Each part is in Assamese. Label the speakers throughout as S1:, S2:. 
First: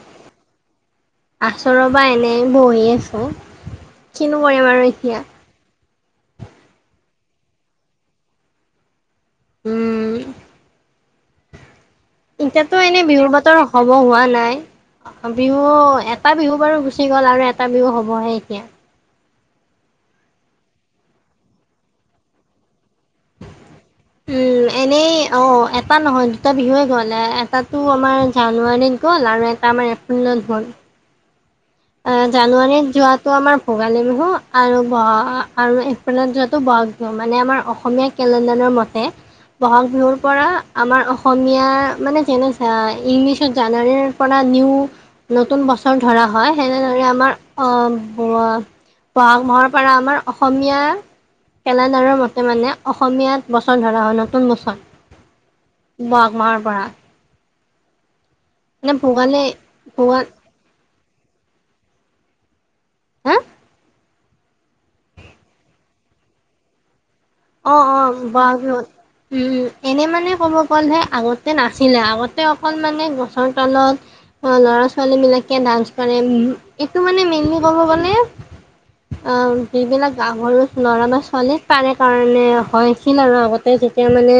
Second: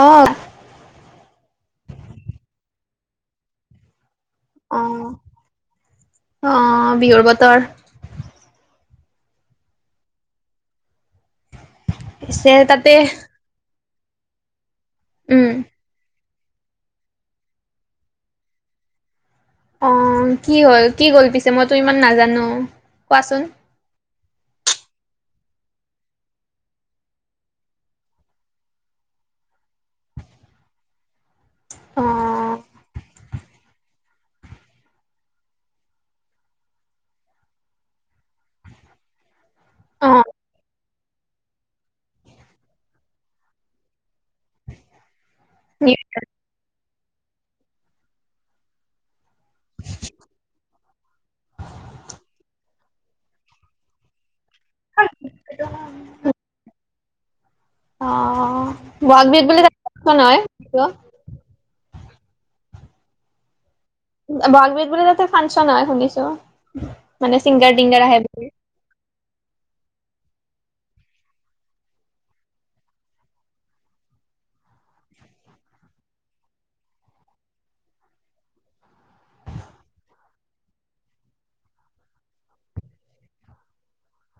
S1: অ।
S2: আছোঁ ৰ'বা এনেই বহি আছোঁ কিনো কৰিম আৰু এতিয়া।
S1: অহ বিহুৰ বতৰ।
S2: উম।
S1: পিছে
S2: এতিয়াতো
S1: তাতে
S2: এনে বিহুৰ বতৰ হ'ব হোৱা নাই,
S1: উম,
S2: বিহু এ এটা বিহু বাৰু গুচি গ'ল আৰু এটা বিহু হ'বহে এতিয়া।
S1: অ কি হ'ল কি গ'ল পিছে মইতো ইমান নাজানো। কোৱাচোন
S2: উম এনেই। অ এটা নহয় দুটা বিহুৱে গ'ল এটাটো আমাৰ জানুৱাৰীত গ'ল আৰু এটা আমাৰ এপ্ৰিলত। [unintelligible] এ,
S1: অ',
S2: জানুৱাৰীত যোৱাটো আমাৰ ভোগালী বিহু আৰু ব-আৰু এপ্ৰিলত যোৱাটো বহাগ বিহু মানে আমাৰ অসমীয়া কেলেণ্ডাৰৰ মতে বহাগ বিহুৰ
S1: অ',
S2: পৰা। আমাৰ অসমীয়াৰ মানে যেনে আ, ইংলিছত জানুৱাৰীৰ পৰা নিউ নতুন
S1: নি
S2: বছৰ ধৰা হয়। তেনেদৰে আমাৰ অহ বহাগ মাহৰ পৰা আমাৰ অসমীয়া। কেলেণ্ডাৰৰ মতে মানে অসমীয়াত বছৰ ধৰা হয়, নতুন বছৰ বহাগ মাহৰ পৰা।
S1: অ',
S2: মানে
S1: বহাগ
S2: ভোগালী
S1: বিহু বুলিত বুলি কথা
S2: ভোগাল
S1: নহয়।
S2: হা।
S1: বহাগ বিহুত বোলে তাতে ফাংচন হয় শুনিছো। মানে ছিংগাৰ
S2: অ অ
S1: টিংগাৰ আহে বুলি
S2: বহাগ বিহুত উম এনে মানে। মানে ক'ব গ'লে আগতে নাছিলে আগতে অকল মানে গছৰ তলত। ল'ৰা ছোৱালী বিলাকে ডান্স কৰে এইটো মানে মেইনলি ক'ব গ'লে। অ', যিবিলাক গাঁৱৰ ল'ৰা বা ছোৱালী পাৰে কাৰণে হয় [unintelligible] আৰু আগতে যেতিয়া মানে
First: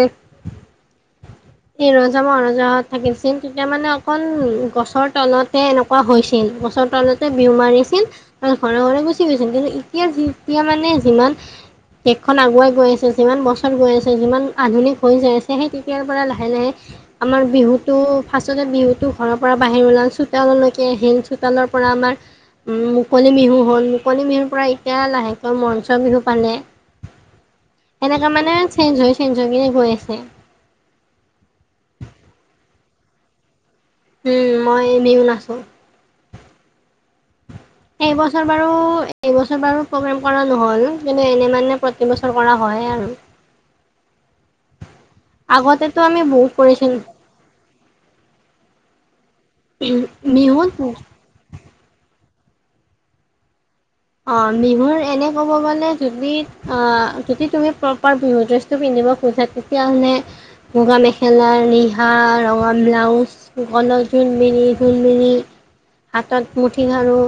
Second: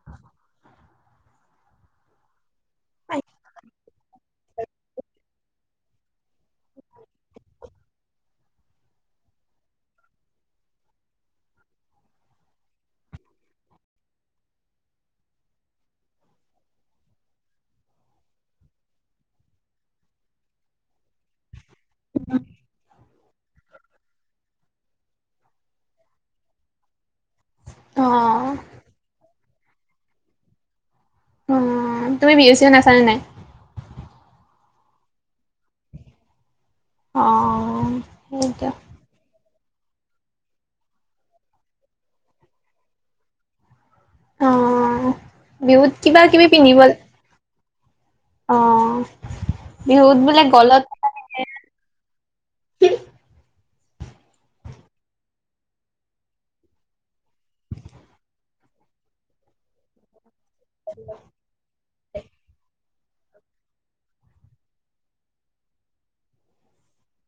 S2: এ ৰজা মহা। থাকিছিল তেতিয়া মানে অকল। উম গছৰ তলতে এনেকুৱা হৈছিল গছৰ তলতে বিহু মাৰিছিল আৰু ঘৰে ঘৰে গুচি। [unintelligible] খন আগুৱাই গৈ আছে, যিমান বছৰ গৈ আছে, যিমান আধুনিক হৈ যাই আছে, সেই তেতিয়াৰ পৰা লাহে-লাহে আমাৰ বিহুটো ফাৰ্ষ্টতে বিহুটো ঘৰৰ পৰা বাহিৰ ওলাল চোতাললৈকে আহিল চোতালৰ পৰা আমাৰ উ মুকলি বিহু হ'ল। মুকলি বিহুৰ পৰা এতিয়া লাহেকৈ মঞ্চ বিহু পালে। এনেকে
S1: অ',
S2: মানে চেঞ্জ হৈ চেঞ হৈ কিনে গৈ আছে।
S1: অ' তুমি বিহু চিহু নাচানে নাই?
S2: উম, মই বিহু নাছো।
S1: অ'
S2: এইবছৰ বাৰু
S1: সেইটো
S2: এইবছ ছৰ বাৰু প্ৰগ্ৰেম কৰা নহ'ল কিনো এনে মানে প্ৰতি বছৰ কৰা হয় আৰু।
S1: অ', বিহুত
S2: আগতেতো
S1: কিবা
S2: আমি
S1: কিবি
S2: বয়োগ
S1: পিন্ধিব
S2: কৰিছিল।
S1: অ' বিহুত বোলে গলত
S2: বিহুত অ' বিহুৰ এনে ক'ব গলে যদি অ' যদি তুমি প্ৰপাৰ বিহু দেছটো পিন্ধ [unintelligible] তেতিয়া মানে, মূগা মেখেলাৰ আউজ, গলত জোনবিৰি ঢোলবিৰি। হাতত মুঠি খাৰু,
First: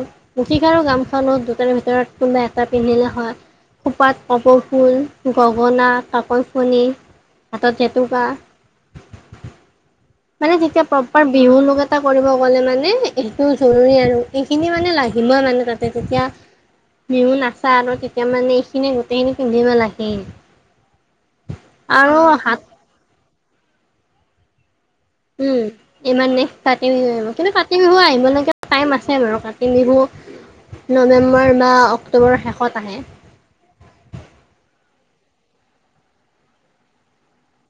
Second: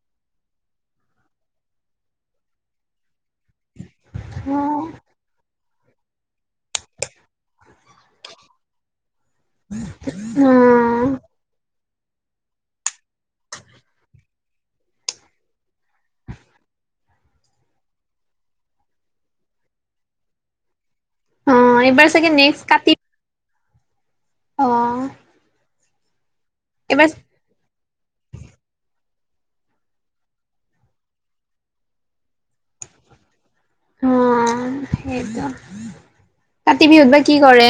S2: মুঠি খাৰু গাম খাৰু দু ভিতৰত কোনোবা এটা পিন্ধিলে হয়। খোপাত কপৌ
S1: অ',
S2: ফুল, গ বনা, কাকৈ ফণি মানে যেতিয়া
S1: অ',
S2: প্ৰপাৰ বিহু লগত আ কৰিব গ'লে মানে হেটো জৰুৰী আৰু এখিনি মানে লাগিবই মানে তাতে তেতিয়া বিহু নাচা আৰু তেতিয়া মানে এখিনি গোটেইখিনি পিন্ধিব লাগেই।
S1: অ' এবাৰ চাগে নেক্স কাতি অ।
S2: উ ইমান নেক্স কাতি বিহু
S1: এইবাৰ
S2: আহিব কিন্তু কাতি বিহু আহিবলেকে টাইম আছ আৰু কাতি বিহু নৱেম্বৰ বা অক্টোবৰৰ শেষত আহে।
S1: অ' সেইটো। কাতি বিহুত বা কি কৰে?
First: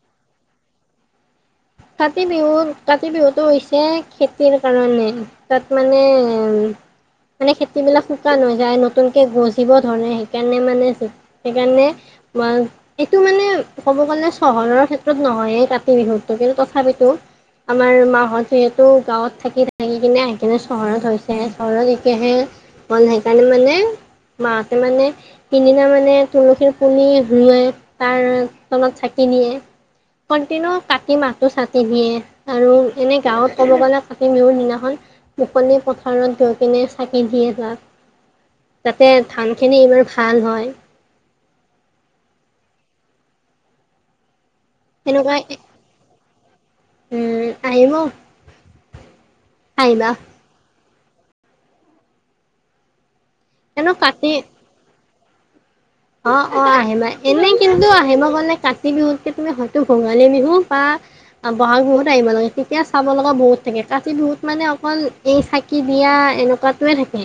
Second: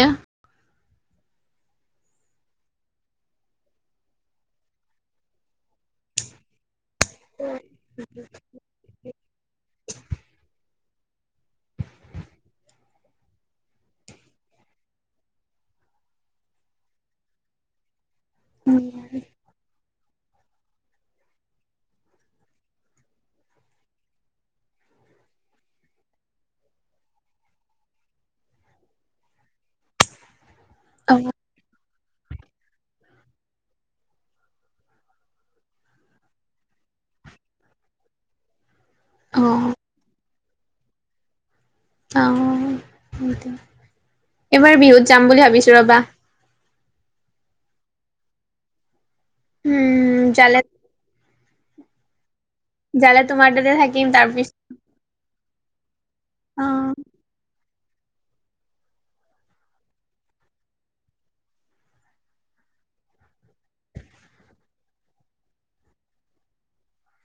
S2: কাতি বিহুত, কাতি বিহুতটো হৈছে খেতিৰ কাৰণে তাত মানে মানে খেতি বিলাক শুকান হৈ যায়, নতুনকে গজিব ধৰে হেকাৰণে মানে উ সেইকাৰণে উৱা, এইটো মানে ক'ব গ'লে চহৰৰ ক্ষেত্ৰত নহয়ে কাতি বিহুত। অ' কিনো তথাপিতো আমাৰ মাহত যিহেতু গাঁৱত থাকি থা থাকি কিনে আহি কিনে চহৰত হৈছে, চহৰত এতিয়াহে ম বোলো হেইকাৰণে মানে মাহতে মানে তিনিদিনা মানে তুলসীৰ পুলি ধুৱাই তাৰ তলত চাকি নিয়ে, কণ্টিনিও কাটি
S1: অ',
S2: মাহটো চাটি নিয়ে আৰু এনে গাঁৱত ক'ব গ'লে কাতি বিহুৰ দিনাখন মুকলি পথাৰত গৈ কিনে চাকি দিয়ে তাক, যাতে
S1: অ',
S2: ধানখিনি এইবাৰ ভাল হয়।
S1: অ' হ'ব দিয়। এবাৰ বিহুত যাম বুলি ভাবিছোঁ ৰ'বা।
S2: উ আহিব। আহিবা
S1: উম জালে জালা তোমাৰ ততে
S2: এনে
S1: থাকিম তাৰ পিছ
S2: অ', অ' আহে মা এনে কিন্তু আহি মই গ'লে কাতি বিহুতকে তুমি হয়তো ভোগালী বিহু বা ব'হাগ বিহুত আহিব লাগে, তেতিয়া চাব লগা বহুত থাকে, কাতি বিহুত মানে অকল এই চাকি দিয়া আ এনেকুৱাটোৱে থাকে।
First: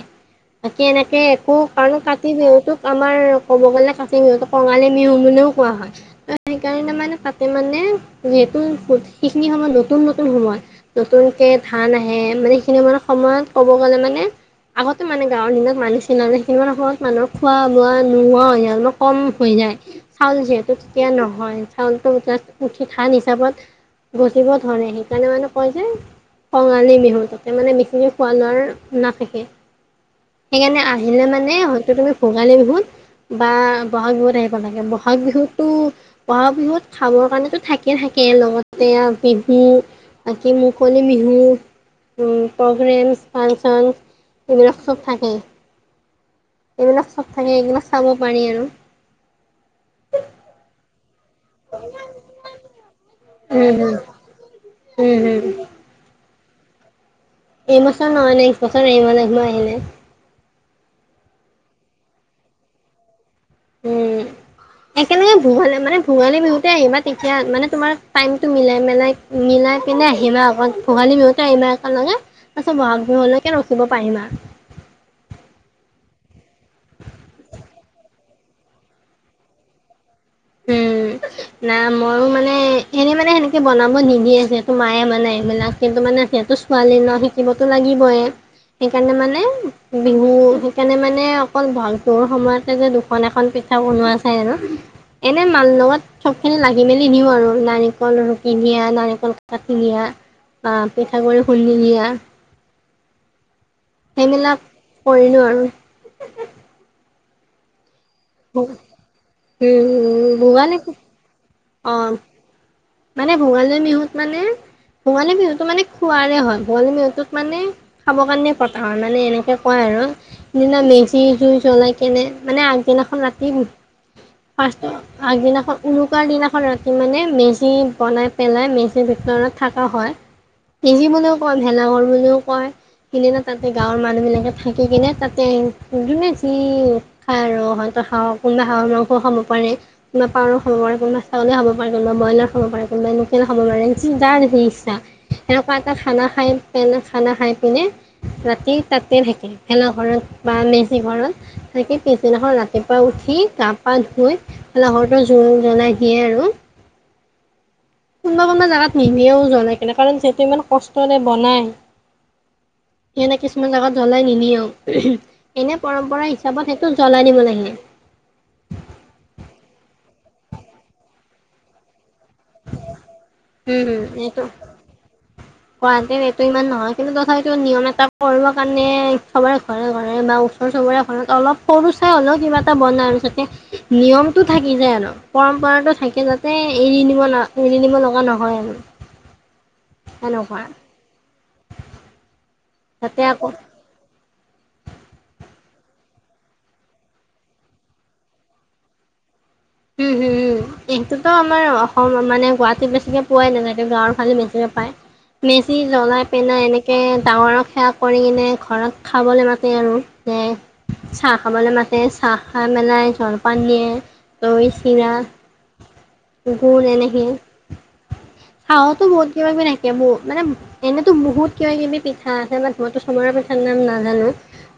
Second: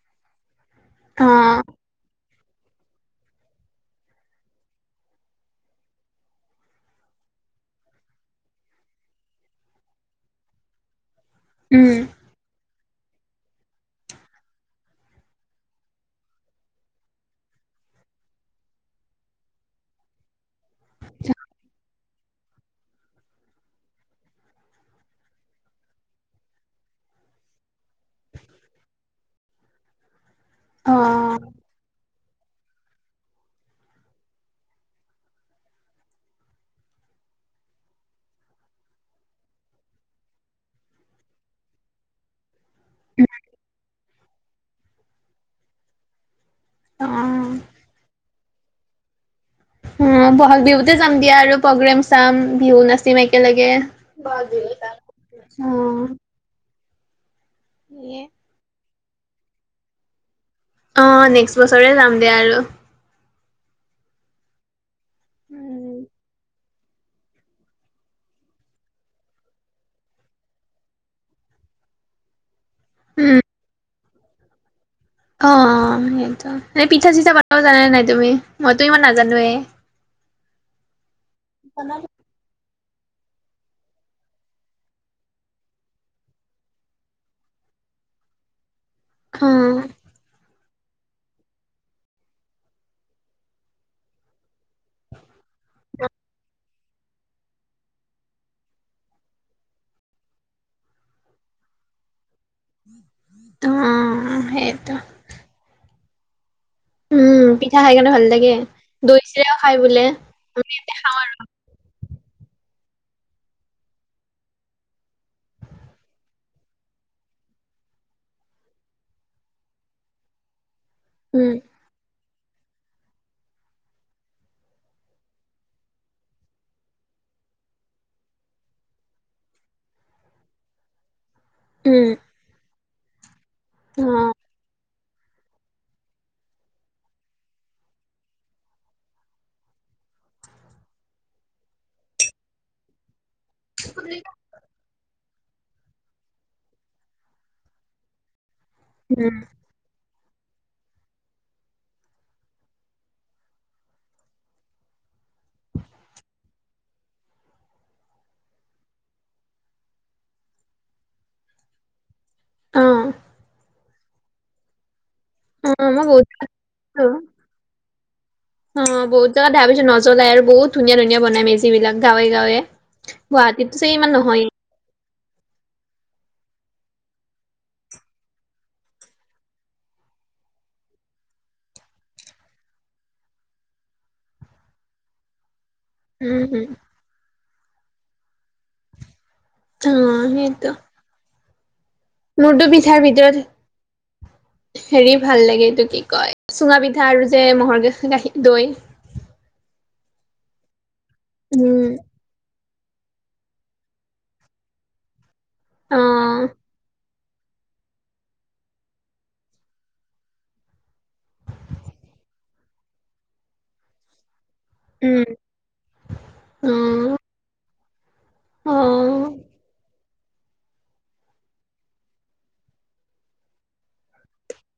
S2: বাকী এনেকে একো
S1: অ',
S2: কাৰ, কাতি বিহুতোক আমাৰ ক'ব গ'লে কাতি বিহুত কঙালী বিহু বুলিও কোৱা হয় ত সেইকাৰণে মানে কাতি মানে যিয়ে নতুন, সেইখিনি সময়ত নতুন-নতুন সময়, নতুনকে ধান
S1: উম,
S2: আহে মানে সেইখিনি সময়ত সময়ত ক'ব গ'লে মানে আগতে মানে গাঁৱৰ দিনাক মানুহ চিনা যে [unintelligible] মানুহ খোৱা, বোৱা নোহোৱা হৈ যায় আৰু কম হৈ যায়। চাউল যিহেতু তেতিয়া নহয় চাউলটো মুঠি থান হিচাপত গজিব ধৰে হেইকাৰণে মানে কয় যে কঙালী বিহু তাতে মানে বিখিনি খোৱা লোৱাৰ নাথাকে। হেকাৰণে আহিলে
S1: অ',
S2: মানে হয়তো তুমি ভোগালী বিহুত বা বহাগ বিহুত আহিব লাগে। বহাগ বিহুতো বহাগ বিহুত খাব কাৰণো থাকিয়ে থাকে। তাকে লগতে বিহু বাকী মুকলি বিহু প্ৰগ্ৰেমছ ফাংচনছ এইবিলাক চব থাকে
S1: অ',
S2: এইবিলাক চব থাকে
S1: অ',
S2: এইবিলাক চাব পাৰি আৰু
S1: অ বহাগ বিহুতে যাম দিয়া আৰু প্ৰগ্ৰেম চাম বিহু নাচ। চিমে কে লাগে
S2: উম হম উম হম এইবছৰ নহয় নেক্সট বছৰ এই মাহ মই আহিলে
S1: অ নেক্সট বছৰে যাম দে আৰু।
S2: উম একেেলগে ভঙালে
S1: উম,
S2: মানে ভোগালী বিহুত। আহিবা তেতিয়া মানে তোমাৰ টাইমটো মিলাই মেলাই মিলাই পিনে আহিবা আকত ভোগালী বিহুতে আহিবা একেলগে তাৰপিছত বহাগ
S1: উম,
S2: বিহলৈকে ৰখিব পাৰিম আৰু
S1: অ সেইটো এ পিঠা চিঠা বন জানে নাই তুমি মইতো ইমান নাজানোৱে
S2: উম না
S1: বনালো।
S2: মইয়ো মানে এনে মানে সেনেকে বনাব নিদিয়ে যিহেতু মায়ে মানে এইবিলাক কিন্তু মানে সিহেতু ছোৱালী ন শিকিবতো লাগি
S1: অ',
S2: [unintelligible] কেনে মানে অকল ভালটোৰ সময়তে যে দুখন এখন পিঠা বনোৱা চায় আৰু এনে মাল লগত চব খিনি লাগে। মেলি নিওঁ আৰু নাৰিকল ৰুকি নিয়া নাৰিকল কটা নিয়া আহ পিঠাগুড়ি খুন্দি দিয়া
S1: [unintelligible]
S2: সেইবিলাক
S1: সেইটো
S2: কৰিলো আৰু
S1: উম পিঠা খাই কাৰণে ভাল লাগে
S2: উম
S1: দৈ চিৰাও খাই বোলে আমি
S2: ভোগালী
S1: ইয়াতে খাওঁ আৰু
S2: অ মানে ভোগালী বিহুত মানে ভোগালী বিহুটো মানে খুৱাৰে হয় ভোগালী বিহুটোত মানে খাব কাৰণে পতা হয় মানে এনেকে কয় আৰু সিদিনা মেজি
S1: উম,
S2: জুই জ্বলাই কেনে মানে আগদিনাখন ৰাতি পাৰ আগদিনাখন উৰুকাৰ দিনাখন ৰাতি মানে মেজ মেজি বনাই পেলাই মেজি ভিতৰত থকা হয় মিজিবলৈও কয় ভেলাঘৰ
S1: উম,
S2: বুলিও কয়। সিদিনা তাতে গাঁৱৰ
S1: অ',
S2: মানুহবিলাকে থাকি কিনে। তাতে যোনে যি খায় আৰু হয়তো হাঁহৰ কোনোবা হাঁহৰ মাংসও খাব পাৰে পাৱাৰো খাব পাৰ্বনবোৰ ছাগলী খাব পাৰিবা ব্ৰয়লাৰ খাব পাৰে কোনোবা লোকেল খাব পাৰে যাৰ সেই ইচ্ছা সেনেকুৱা এটা খানা খাই পনে খানা খাই পিনে ৰাতি। স তাতে
S1: উম,
S2: থাকে খেলা ধ বা মেজি ঘৰত থাকে পিছদিনাখন ৰাতিপুৱা উঠি গা -পা ধুই ঘৰটোৰ জোৰ জ্বলাই দিয়ে আৰু। কোনোবা কোনোবা জোগাত নিমিয়েও জ্বলাই কেনে কাৰণ যিহেতু ইমান কষ্টৰে বনায়
S1: অ',
S2: সেইবোৰ কিছুমান জাগাত জ্বলাই নিনিও এনে
S1: অ', মই
S2: পৰম্পৰা
S1: বহুত
S2: হিচাপত সেইটো
S1: খাইছো।
S2: জ্বলাই দিব লাগিলে।
S1: জ্বলাই আৰু বুত ধুনীয়া ধুনীয়ানাই মেজ বিলাক গাঁৱে, গাঁৱে গুৱাহাটীতো যে
S2: উম,
S1: ইমান
S2: এইটো
S1: নহয়
S2: গুৱাহাটীত এইটো ইমান নহয় কিন্তু তথাপিতো নিয়ম এটা কৰিবৰ কাৰণে সবৰে ঘৰে ঘৰে বা ওচৰ চবৰে ঘৰত অলপ সৰু চাই হ'লেও কিবা এটা বনায় আৰু যাতে নিয়মটো থাকি যায় আৰু পৰম কৰা থাকে
S1: উম,
S2: যাতে,
S1: উম,
S2: এৰি নিব ন এৰি নিব লগা নহয় আৰু
S1: অঁ
S2: সেনেকুৱা
S1: সেইটো নুডু পিঠাৰ
S2: যাতে আকৌ
S1: ভিতৰত। হেৰি ভাল লাগে এইটো কি কয় চুঙা পিঠা আৰু যে ম'হৰ গা গাখীৰ দৈ
S2: উম হুম হ এইটোতো আমাৰ
S1: অ',
S2: অসম মানে গোৱাত। বেছিকে পোৱাই নাযায়ে গাঁৱৰ ফালে মেজিকে পায়। মেজি জ্বলাই
S1: অ',
S2: পেনাই এনেকে ডাঙৰক সেৱা কৰি কিনে ঘৰত খাবলৈ মাতে আৰু যে। চাহ খাবলৈ মাতে চাহ খাই মেলাই জলপান দিয়ে দৈ
S1: অ'।
S2: চিৰা কুকুৰ
S1: উম।
S2: এনেকে খাওঁতো বহুত
S1: অ',
S2: দিনৰ থাকে মোৰ মানে এনেতো বহুত কিবা কিবি পিঠা আছে বাট মইতো চমৰা পিঠাৰ নাম নাজানোঁ।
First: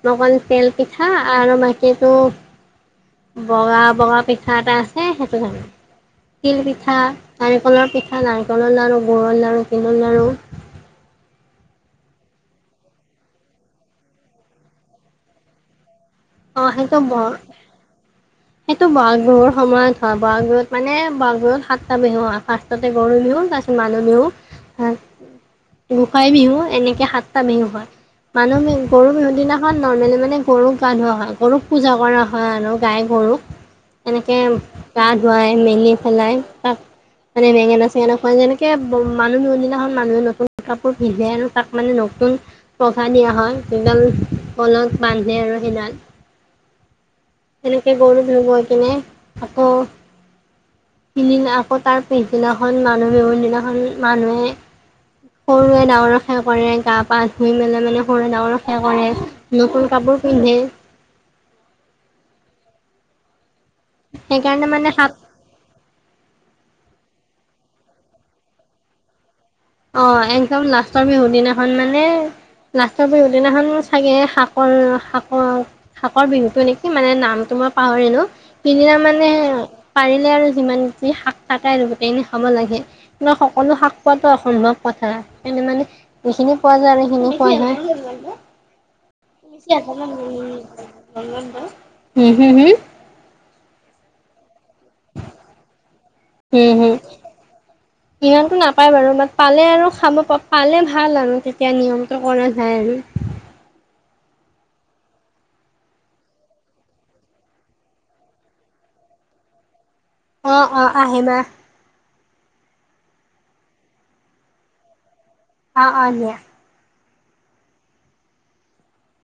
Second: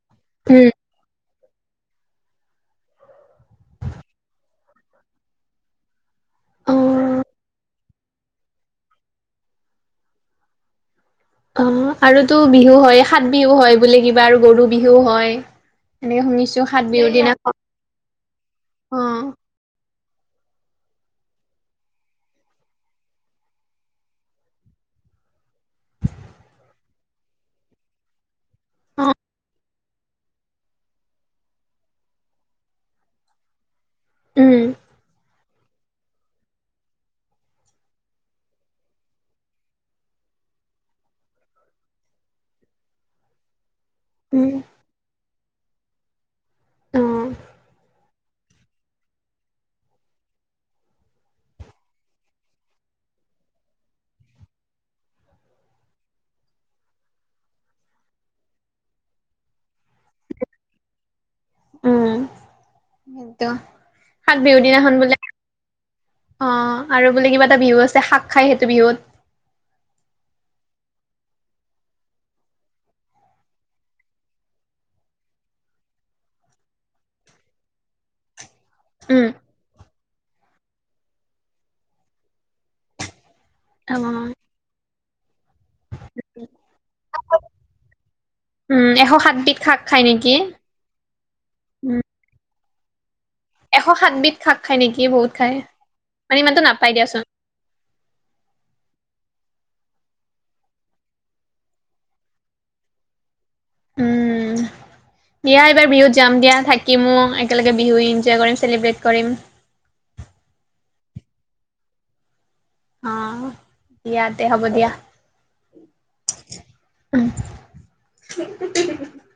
S2: মকন তেল পিঠা আৰু মাটি বগা বগা পিঠা কথা এটা আছে সেইটো জানোঁ তিল পিঠা নাৰিকলৰ পিঠা নাৰিকলৰ লাড়ু গুড়ৰ লাড়ু তিলৰ লাড়ু [inaudible]
S1: অঁ আৰুতো বিহু হয়, সাত বিহু হয় বুলি কিবা আৰু গৰু বিহু হয় এনেকে শুনিছো
S2: উওঅ
S1: সাত
S2: সেইটো
S1: বিহুৰ
S2: ব
S1: দিনা অ',
S2: সেইটো বহাগ
S1: অ',
S2: বিহুৰ সময়ত হয় বহাগ বিহত মানে বহাগ বিহত সাতটা বিহু হয়, ফাৰ্ষ্টতে গৰু বিহু তাৰপিছত মানুহ বিহু। হয়, গোসাই বিহু এনেকে সাতটা বিহু হয়। মানুহ বি গৰু বিহু দিনাখন নৰ্মেলি মানে গৰুক গা ধোৱা হয়। গৰুক পূজা কৰা হয় আৰু গাই গৰুক তেনেকে
S1: উম,
S2: গা ধুৱাই। মিলি পেলাই তাক মানে বেঙেনা চেঙেনা খুৱাই যেনেকে মানুহ বিহু দিনাখন মানুহে নতুন কাপোৰ পিন্ধে আৰু তাক মানে ন নতুন পঘা দিয়া হয় সেইডাল
S1: উম,
S2: গলত বান্ধে আৰু সেইডাল।
S1: অ',
S2: তেনেকে গৰু বিহু গৈ কিনে আকৌ সিদিনা আকৌ তাৰ পিছদিনাখন মানুহ বিহু দিনাখন মানুহে সৰুৱে ডাঙৰক সেৱা কৰে গা পা ধুই মেলাই মানে সৰু ডাঙৰক সেৱা কৰে নতুন কাপোৰ পিন্ধে
S1: উম, সেইটো সাত বিহুৰ
S2: সেইকাৰণে মানে
S1: দিনাখনখন
S2: সাত
S1: বোলে অ আৰু বোলে কিবা এটা বিহু আছে শাক খাই সেইটো বিহুত।
S2: অ একদম লাষ্টৰ বিহু দিনাখন মানে লাষ্টৰ বিহু দিনাখন চাগে শাকৰ শাকৰ শাকৰ বিহুটো নিকি মানে নামটো মই পাহৰিলো। সিদিনা
S1: উম,
S2: মানে পাৰিলে আৰু যিমান যি শাক থাকে আৰু গোটেইখিনি খাব লাগে। আপোনাৰ সকলো শাক পোৱাটো
S1: অ',
S2: অসম্ভৱ কথা। সে মানে যিখিনি পোৱা যায় আৰু সিখিনি খোৱা হয়।
S1: উম, এশ সাতবিধ শাক খাই নেকি? উম,
S2: [unintelligible] হুম হুম হুম
S1: এশ সাতবিধ শাক খাই নেকি বহুত খাই মানে ইমানটো
S2: হম
S1: নাপাই দিয়াচোন।
S2: পায় বাৰু পালে আৰু খাব পালে ভাল আৰু তেতিয়া নিয়মটো কৰা যাই আৰু।
S1: উম দিয়া এইবাৰ বিহুত যাম দিয়া থাকিমো একেলগে বিহু এনজয় কৰিম চেলিব্ৰেট কৰিম।
S2: অ অ আহিবা।
S1: অ, দিয়া তে হ'ব দিয়া।
S2: অ'অ' দিয়া।
S1: উ [unintelligible]